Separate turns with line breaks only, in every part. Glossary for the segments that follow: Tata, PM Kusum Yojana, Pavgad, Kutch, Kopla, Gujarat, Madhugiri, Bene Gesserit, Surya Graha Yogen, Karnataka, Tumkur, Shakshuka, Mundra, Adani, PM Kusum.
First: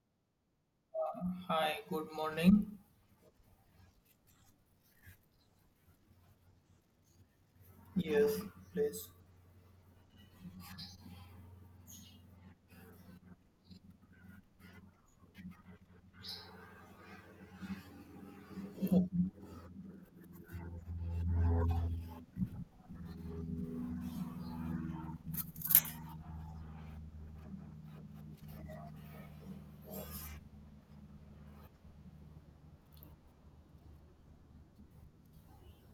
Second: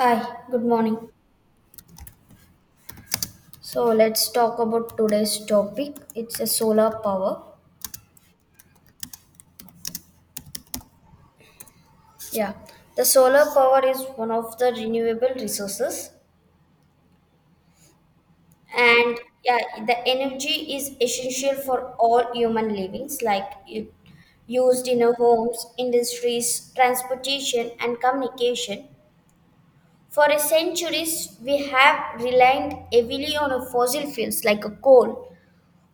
Hi, good morning.
Hi, good morning.
So let's talk about today's topic. It's a solar power.
Yes, please.
Yeah, the solar power is one of the renewable resources, and yeah, the energy is essential for all human livings, like it used in our homes, industries, transportation, and communication. For a centuries, we have relied heavily on a fossil fuels like a coal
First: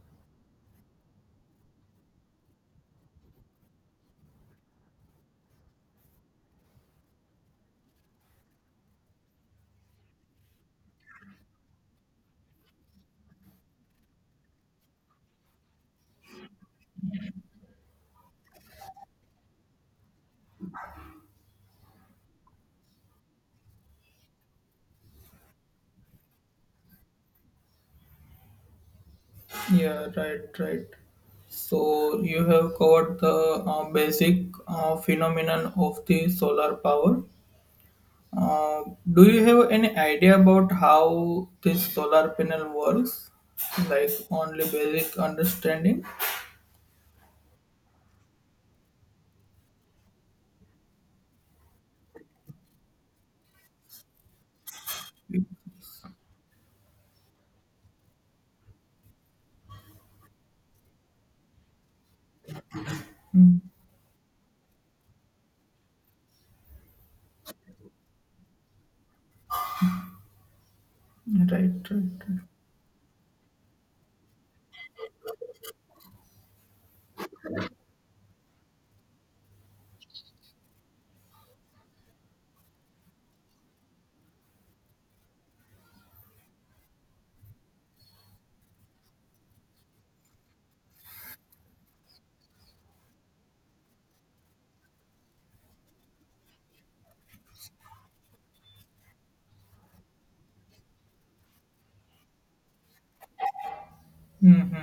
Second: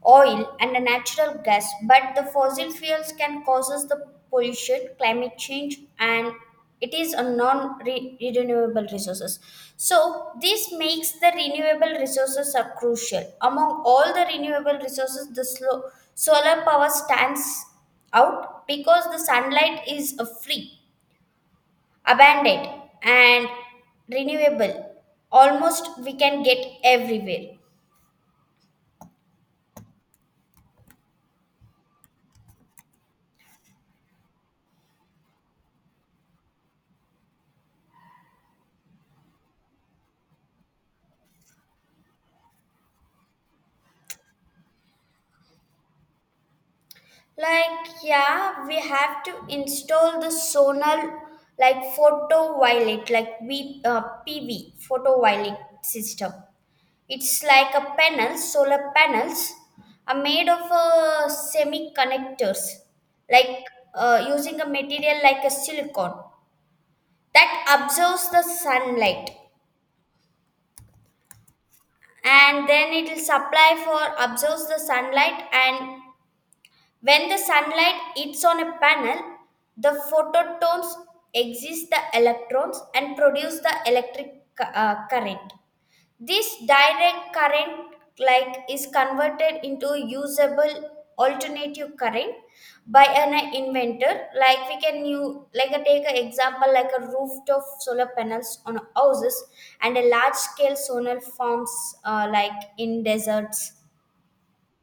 oil and a natural gas, but the fossil fuels can cause the pollution, climate change, and it is a non-renewable resources. So this makes the renewable resources are crucial. Among all the renewable resources, the solar power stands out because the sunlight is a free, abundant, and renewable. Almost we can get everywhere.
Yeah, right, right. So you have covered the basic phenomenon of the solar power. Uh, do you have any idea about how this solar panel works? Like only basic understanding?
Like, yeah, we have to install the Sonal like photoviolet, like we PV photoviolet system. It's like a panel, solar panels are made of semiconductors, like
Mm,
using a material like a silicon that absorbs the sunlight,
right, right, right.
and then it will supply for absorbs the sunlight. And when the sunlight hits on a panel, the phototones exist the electrons and produce the electric current. This direct current like is converted into usable alternative current by an inventor, like we can you like take an example like a rooftop solar panels on houses and a large scale solar farms, like in deserts.
Mm-hmm.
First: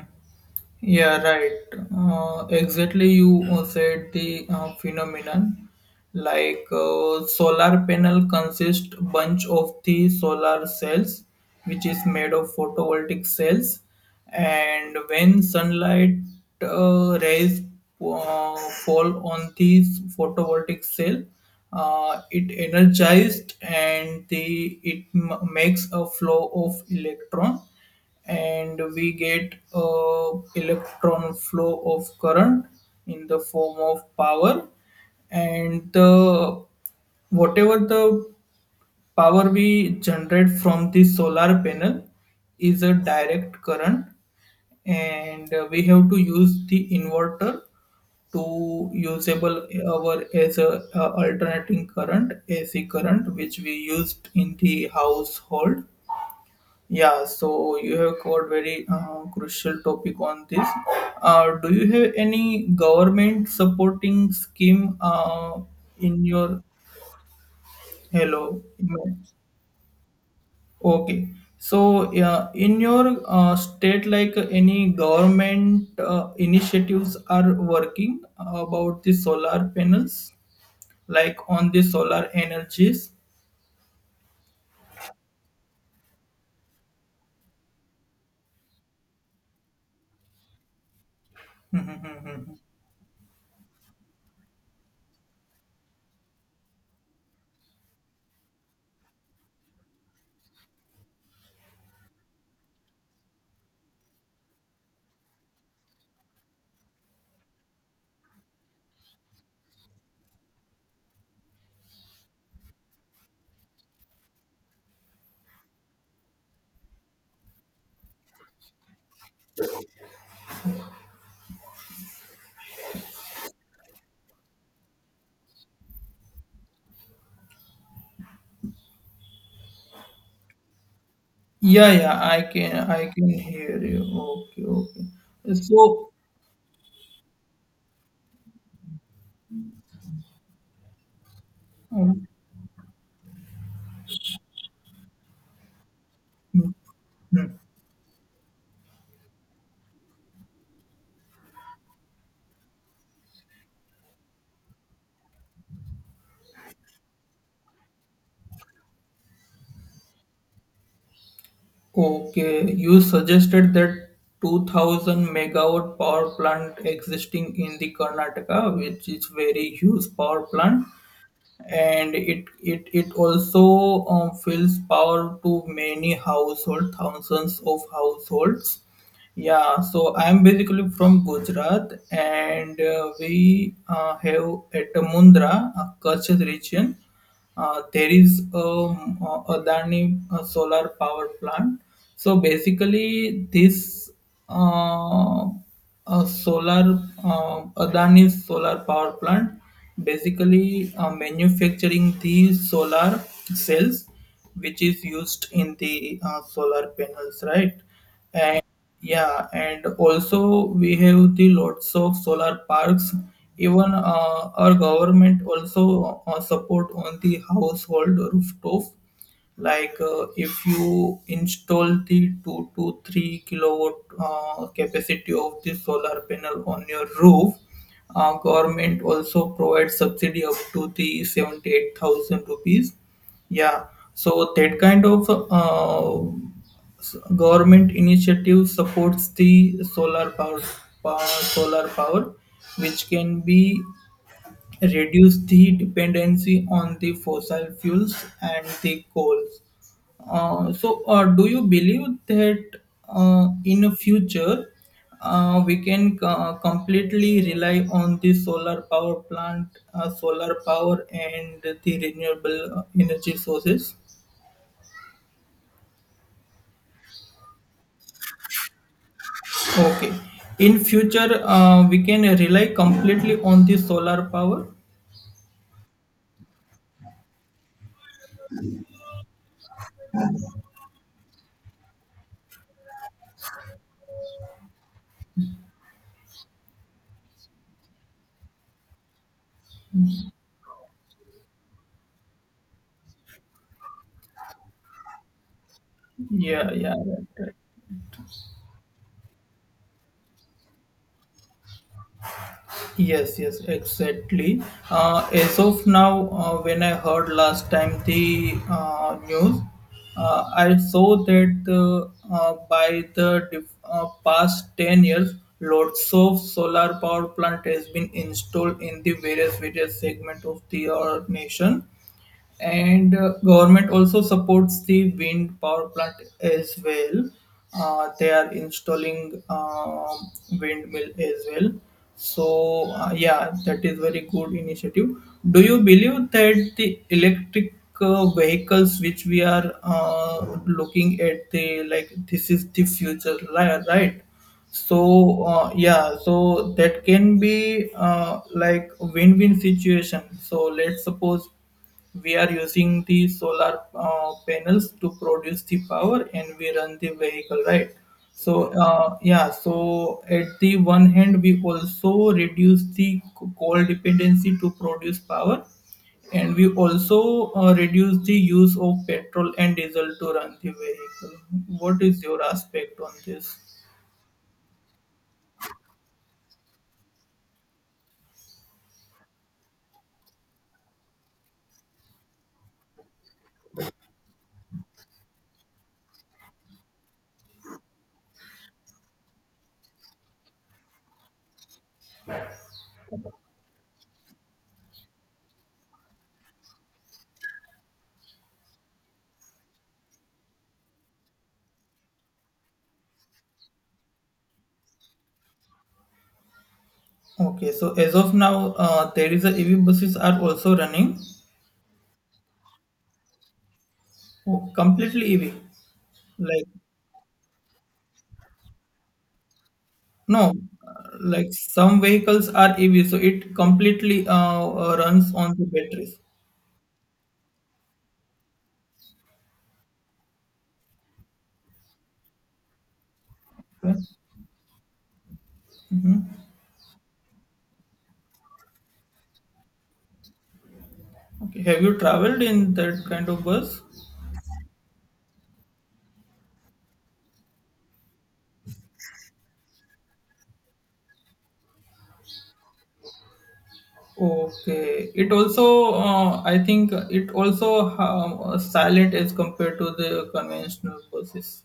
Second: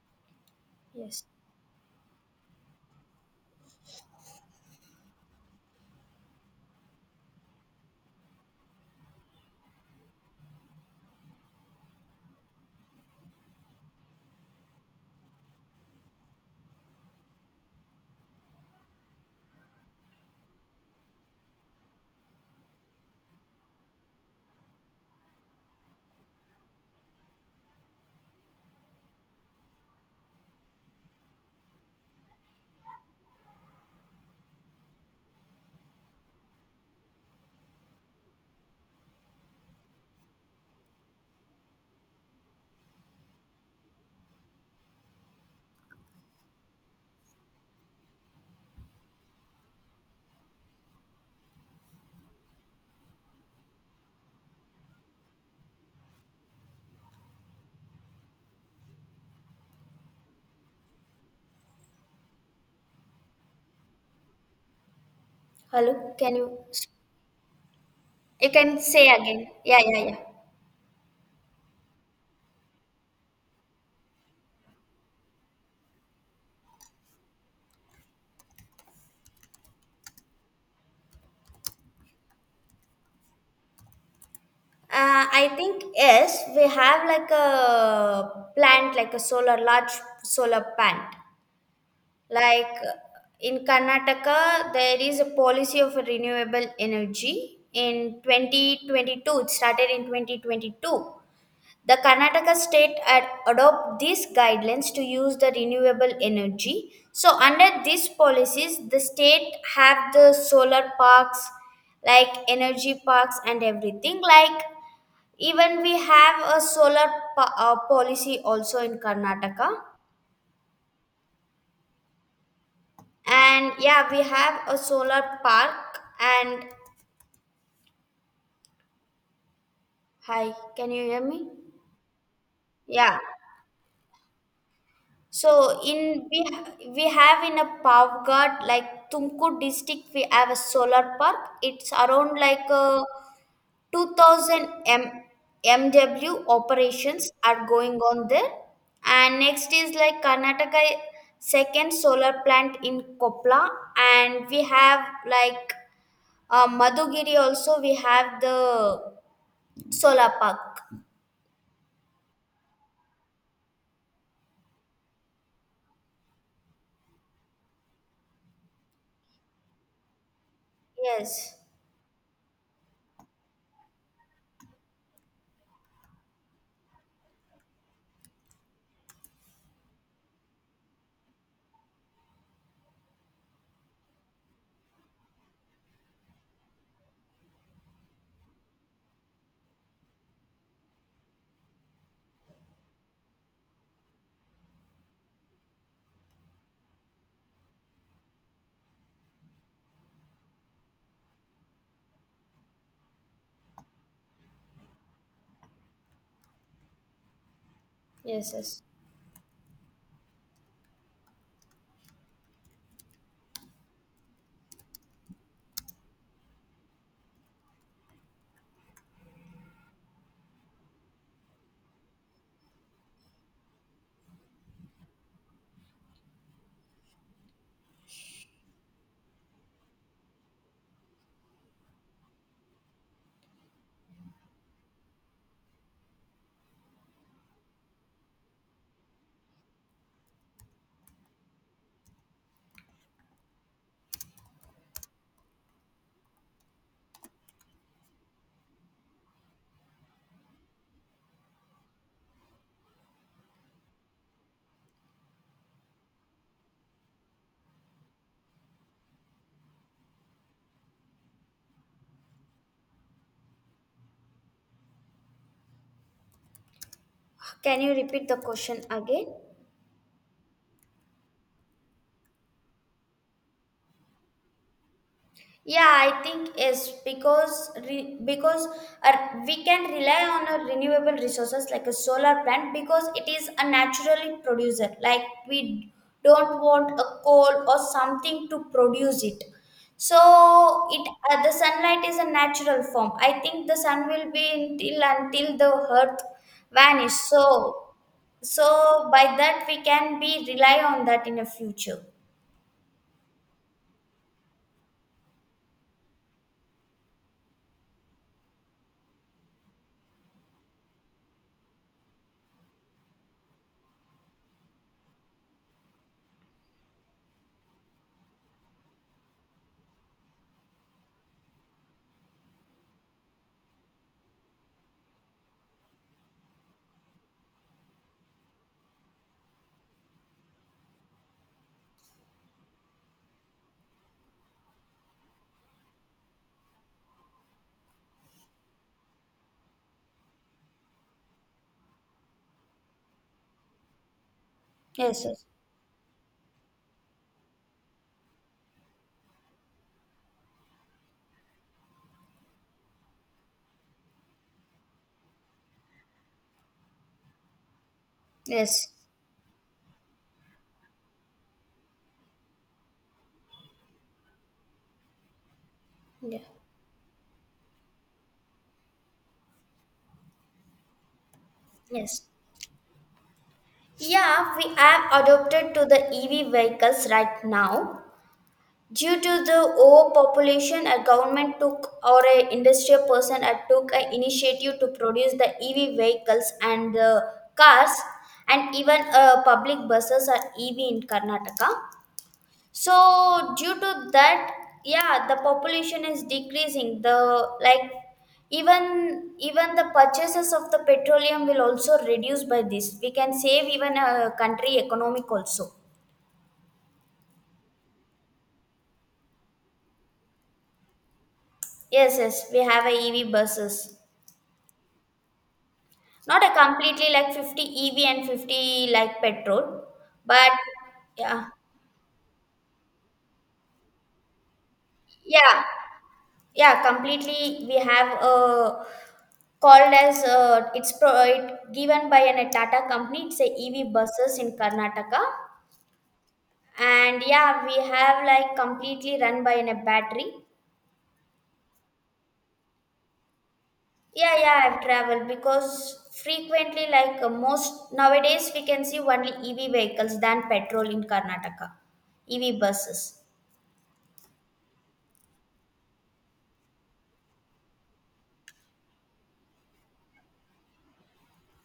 Yeah,
Yes.
right. Exactly, you said the phenomenon. Like solar panel consists bunch of the solar cells, which is made of photovoltaic cells, and when sunlight rays uh, fall on these photovoltaic cell, it energized and the it makes a flow of electron, and we get electron flow of current in the form of power, and the whatever the power we generate from the solar panel is a direct current, and we have to use the inverter to usable our as a, alternating current AC current which we used in the household. Yeah, so you have covered very crucial topic on this. Do you have any government supporting scheme
Hello?
in
Can you
your
You
hello?
can
No.
say again. Yeah, yeah, yeah.
Okay, so yeah, in your state, like any government initiatives are working about the solar panels, like on the solar energies.
I think yes, we have like a plant, like a solar large solar plant. Like in Karnataka, there is a policy of renewable energy. In 2022, it started in 2022. The Karnataka state ad adopt these guidelines to use the renewable energy. So under these policies, the state have the solar parks, like energy parks and everything. Like even we have a solar policy also in Karnataka, and yeah, we have a solar park. And hi, can you hear me?
Yeah, yeah, I can, I
Yeah.
can hear you. Okay, okay.
So
So.
in we have in a Pavgad like Tumkur district we have a solar park. It's
um,
around like 2,000 MW
hmm,
operations
hmm.
are going on there. And next is like Karnataka second solar plant in Kopla, and we have like Madhugiri also we have the solar park.
Okay, you suggested that 2000 megawatt power plant existing in the Karnataka, which is very huge power plant,
Yes.
and it also fills power to many household, thousands of households. Yeah, so I'm basically from Gujarat, and we have at Mundra, Kutch region, there is a Adani solar power plant. So basically, this uh, solar Adani solar power plant basically manufacturing the solar cells, which is used in the solar panels, right?
Yes, yes.
Yeah, and also we have the lots of solar parks. Even our government also support on the household rooftop. Like if you install the 2 to 3 kilowatt capacity of the solar panel on your roof, government also provides subsidy up to the 78,000 rupees. Yeah, so that kind of government initiative supports the power solar power which can be reduce the dependency on the fossil fuels and the coals, so do you believe that in the future we can completely rely on the solar power and the renewable energy sources?
Can you repeat the question again?
Okay. In future, we can rely completely on the solar power.
Yeah, I think yes, because uh, we can rely on our renewable resources like a solar plant because it is a naturally producer. Like we don't want a coal or something to produce it. So it the sunlight is a natural form. I think the sun will be until the earth
Yeah, yeah,
vanish.
right, right.
So by that we can be rely on that in the future.
Yes, yes, exactly. As of now, when I heard last time the news, I saw that by the past 10 years, lots of solar power plant has been installed in the various segment of the our nation, and government also supports the wind power plant as well. They are installing windmill as well. So yeah, that is very good initiative. Do you believe that the electric vehicles which we are looking at the like this is the future right?
Yes,
So
yes,
yeah, so that can be like a win-win situation. So let's suppose we are using the solar panels to produce the power and we run the vehicle, right? So,
yes,
yeah, so at the one hand, we also reduce the coal dependency to produce power,
yeah,
and we also reduce the use of petrol and diesel to run the vehicle. What
yes.
is your aspect on this?
Yeah, we have adopted to the EV vehicles right now. Due to the overpopulation, a government took or a industrial person took an initiative to produce the EV vehicles and, cars, and even public buses are EV in Karnataka, so due to that, yeah, the population is decreasing, the, like, even the purchases of the petroleum will also reduce. By this we can save even a country economic also.
Okay, so as of now, there is a EV buses are also running.
Yes, yes, we have a EV buses,
Oh, completely EV,
not a
like.
completely, like 50 EV and 50 like petrol.
No,
But yeah,
like some vehicles are EV, so it completely runs on
yeah,
the batteries.
yeah, completely we have a called as it given by a Tata company. It's a EV
Okay.
buses in Karnataka, and yeah, we have like completely run by a battery.
Okay. Have you traveled in that kind of bus?
Yeah, yeah, I've traveled because frequently, like most nowadays, we can see only EV vehicles than petrol in Karnataka, EV buses.
Okay. It also, I think, it also silent as compared to the conventional buses.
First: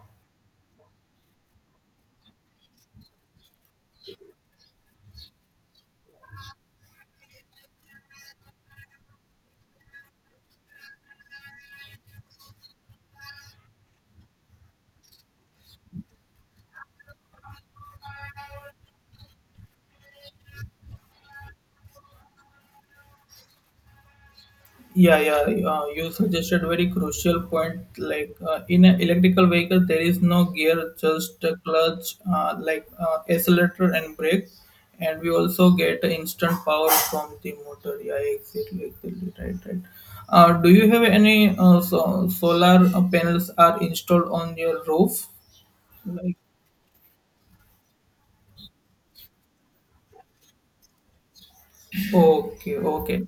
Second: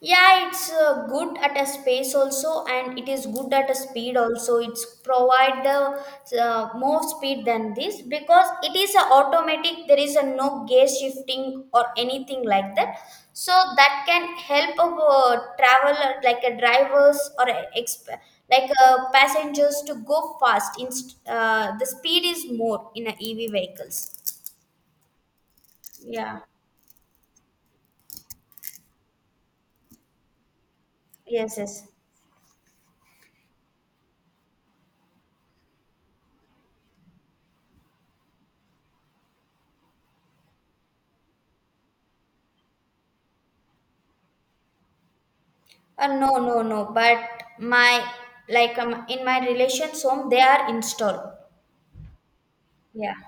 Yeah, it's good at a space also, and it is good at a speed also. It's provide the more speed than this because it is a automatic. There is a no gear shifting or anything like that. So that can help a traveler, like a drivers or like a passengers to go fast. The speed is more in a EV vehicles.
Yeah, yeah. You
Yeah.
suggested very crucial point. Like in an electrical vehicle, there is no gear, just a
Yes. Yes.
clutch, like accelerator and brake, and we also get instant power from the motor. Yeah, exactly, exactly, right, right. Do you have any solar panels are installed on your roof?
No,
Like.
no, no. But my like in my relations home, they are installed.
Okay,
Yeah.
okay,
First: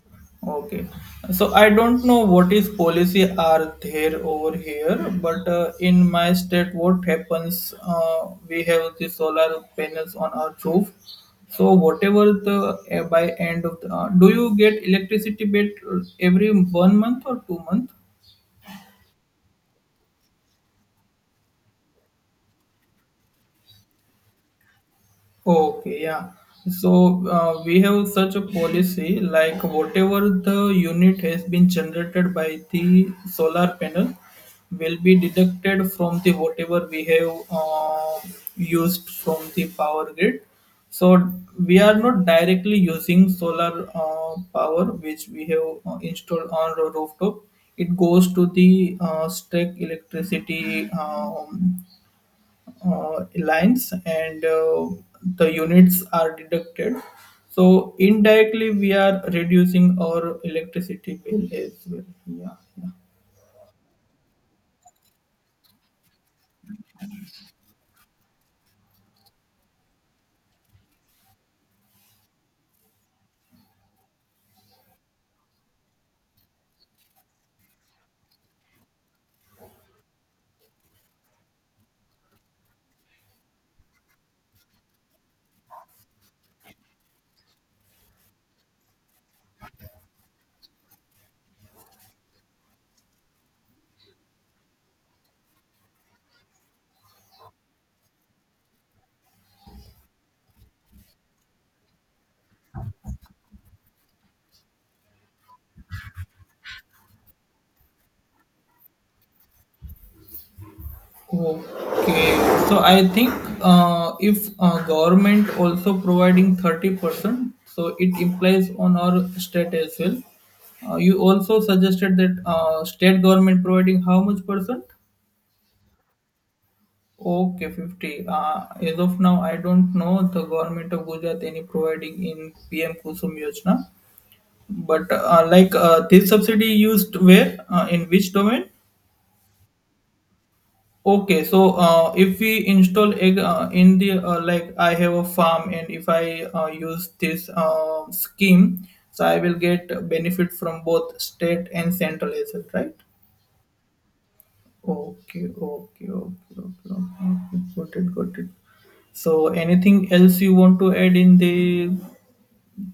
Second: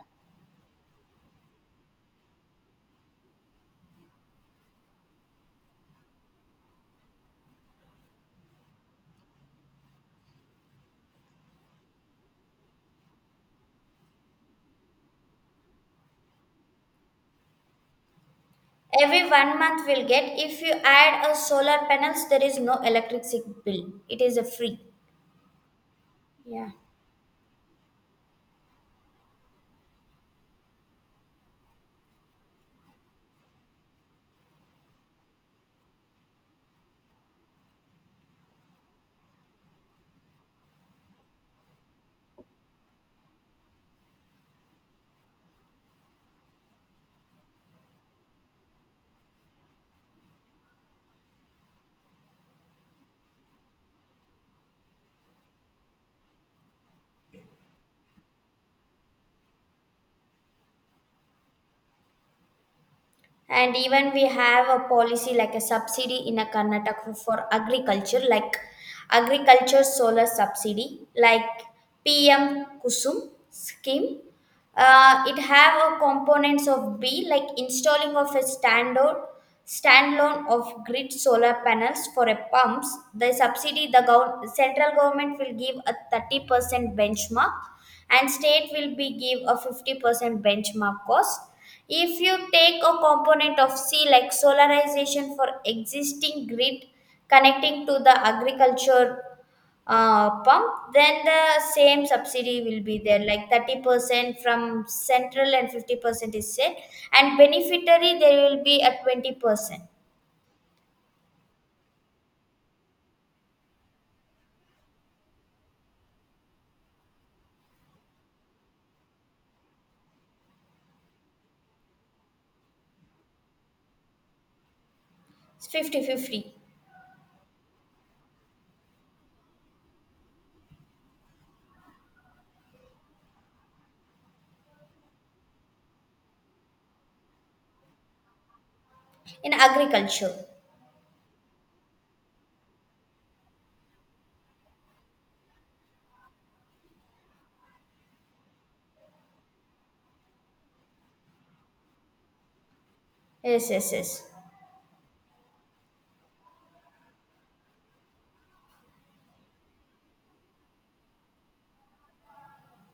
okay. So I don't know what is policy are there over here, but in my state, what happens? We have the solar panels on our roof. So whatever the by end of the, do you get electricity bit every one month or 2 month?
Every one month we'll get. If you add a solar panels, there is no electricity bill. It is a free.
Okay, yeah.
Yeah.
So we have such a policy like whatever the unit has been generated by the solar panel will be deducted from the whatever we have used from the power grid. So we are not directly using solar power which we have installed on our rooftop. It goes to the stack electricity lines, and the units are deducted. So indirectly, we are reducing our electricity bill as well. Yeah. Yeah.
And even we have a policy like a subsidy in a Karnataka for agriculture, like agriculture solar subsidy, like PM Kusum scheme. It have a components of B like installing of a standard standalone of grid solar panels for a pumps. The subsidy, the central government will give a 30% benchmark, and state will be give a 50% benchmark cost. If you take a component of C like solarization for existing grid connecting to the agriculture pump, then the same subsidy will be there, like 30% from central and 50% is said, and beneficiary there will be at 20%,
Okay. So I think if government also providing 30%, so it implies on our state as well. You also suggested that state government providing how much percent?
fifty-fifty
Okay, 50. As of now, I don't know the government of Gujarat any providing in PM Kusum Yojana. But like this subsidy used where in which domain?
in agriculture.
Okay, so if we install egg in the like I have a farm and if I use this scheme, so I will get benefit from both state and central as well, right?
Yes, yes, yes.
Okay, okay, okay, okay, okay. Okay. Got it, got it. So anything else you want to add in the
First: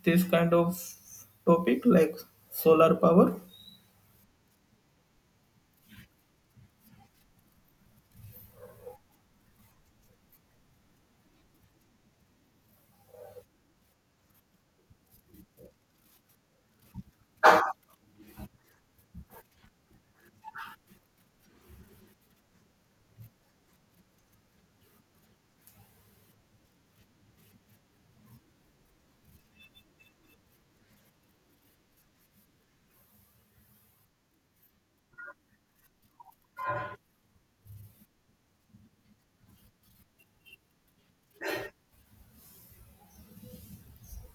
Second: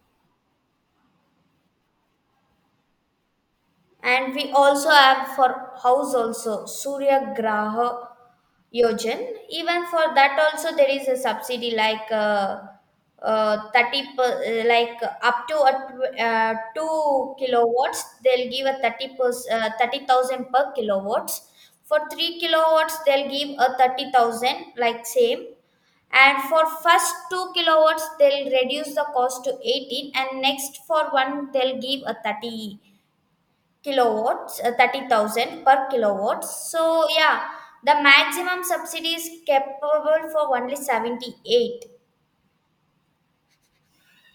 this kind of topic like solar power?
And we also have for house also Surya Graha Yogen. Even for that also there is a subsidy, like 30 like up to a 2 kilowatts they'll give a 30 30,000 per kilowatts. For 3 kilowatts they'll give a 30,000 like same. And for first 2 kilowatts they'll reduce the cost to 18, and next for one they'll give a 30 kilowatts, 30,000 per kilowatts. So, yeah, the maximum subsidy is capable for only 78.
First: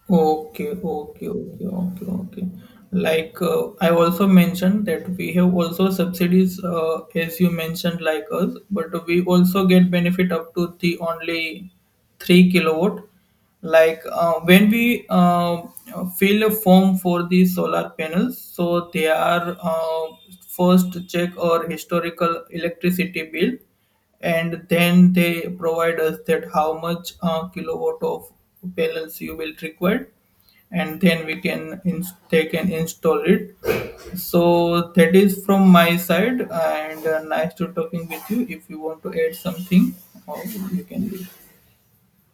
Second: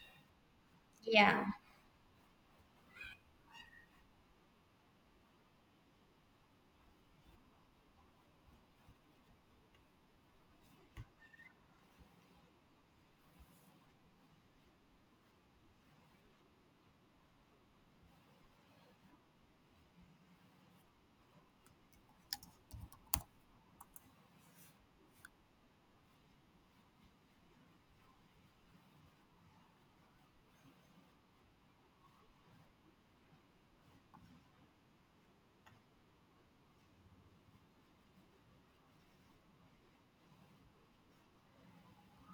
Okay, okay,
Yeah.
okay, okay, okay. Like I also mentioned that we have also subsidies, as you mentioned, like us, but we also get benefit up to the only 3 kilowatt. Like when we fill a form for the solar panels, so they are first check our historical electricity bill, and then they provide us that how much kilowatt of panels you will require, and then we can they can install it. So that is from my side, and nice to talking with you. If you want to add something or you can leave.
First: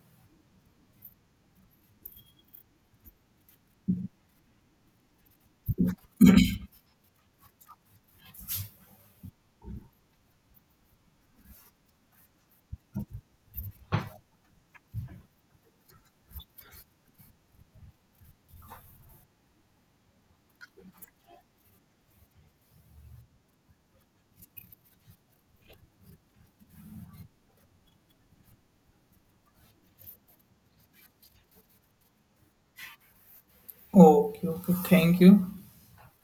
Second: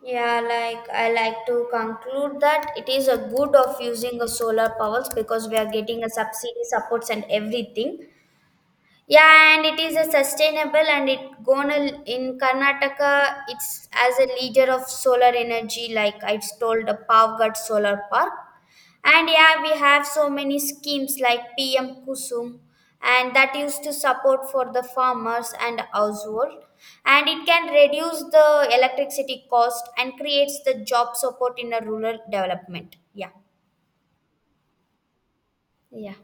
Yeah, like I like to conclude that it is a good of using a solar powers because we are getting a subsidy supports and everything. Yeah, and it is a sustainable and it gonna in Karnataka. It's as a leader of solar energy, like I told, the Pavgad Solar Park. And yeah, we have so many schemes like PM Kusum, and that used to support for the farmers and household. And it can reduce the electricity cost and creates the job support in a rural development. Yeah.
Okay, okay, thank you.
Yeah.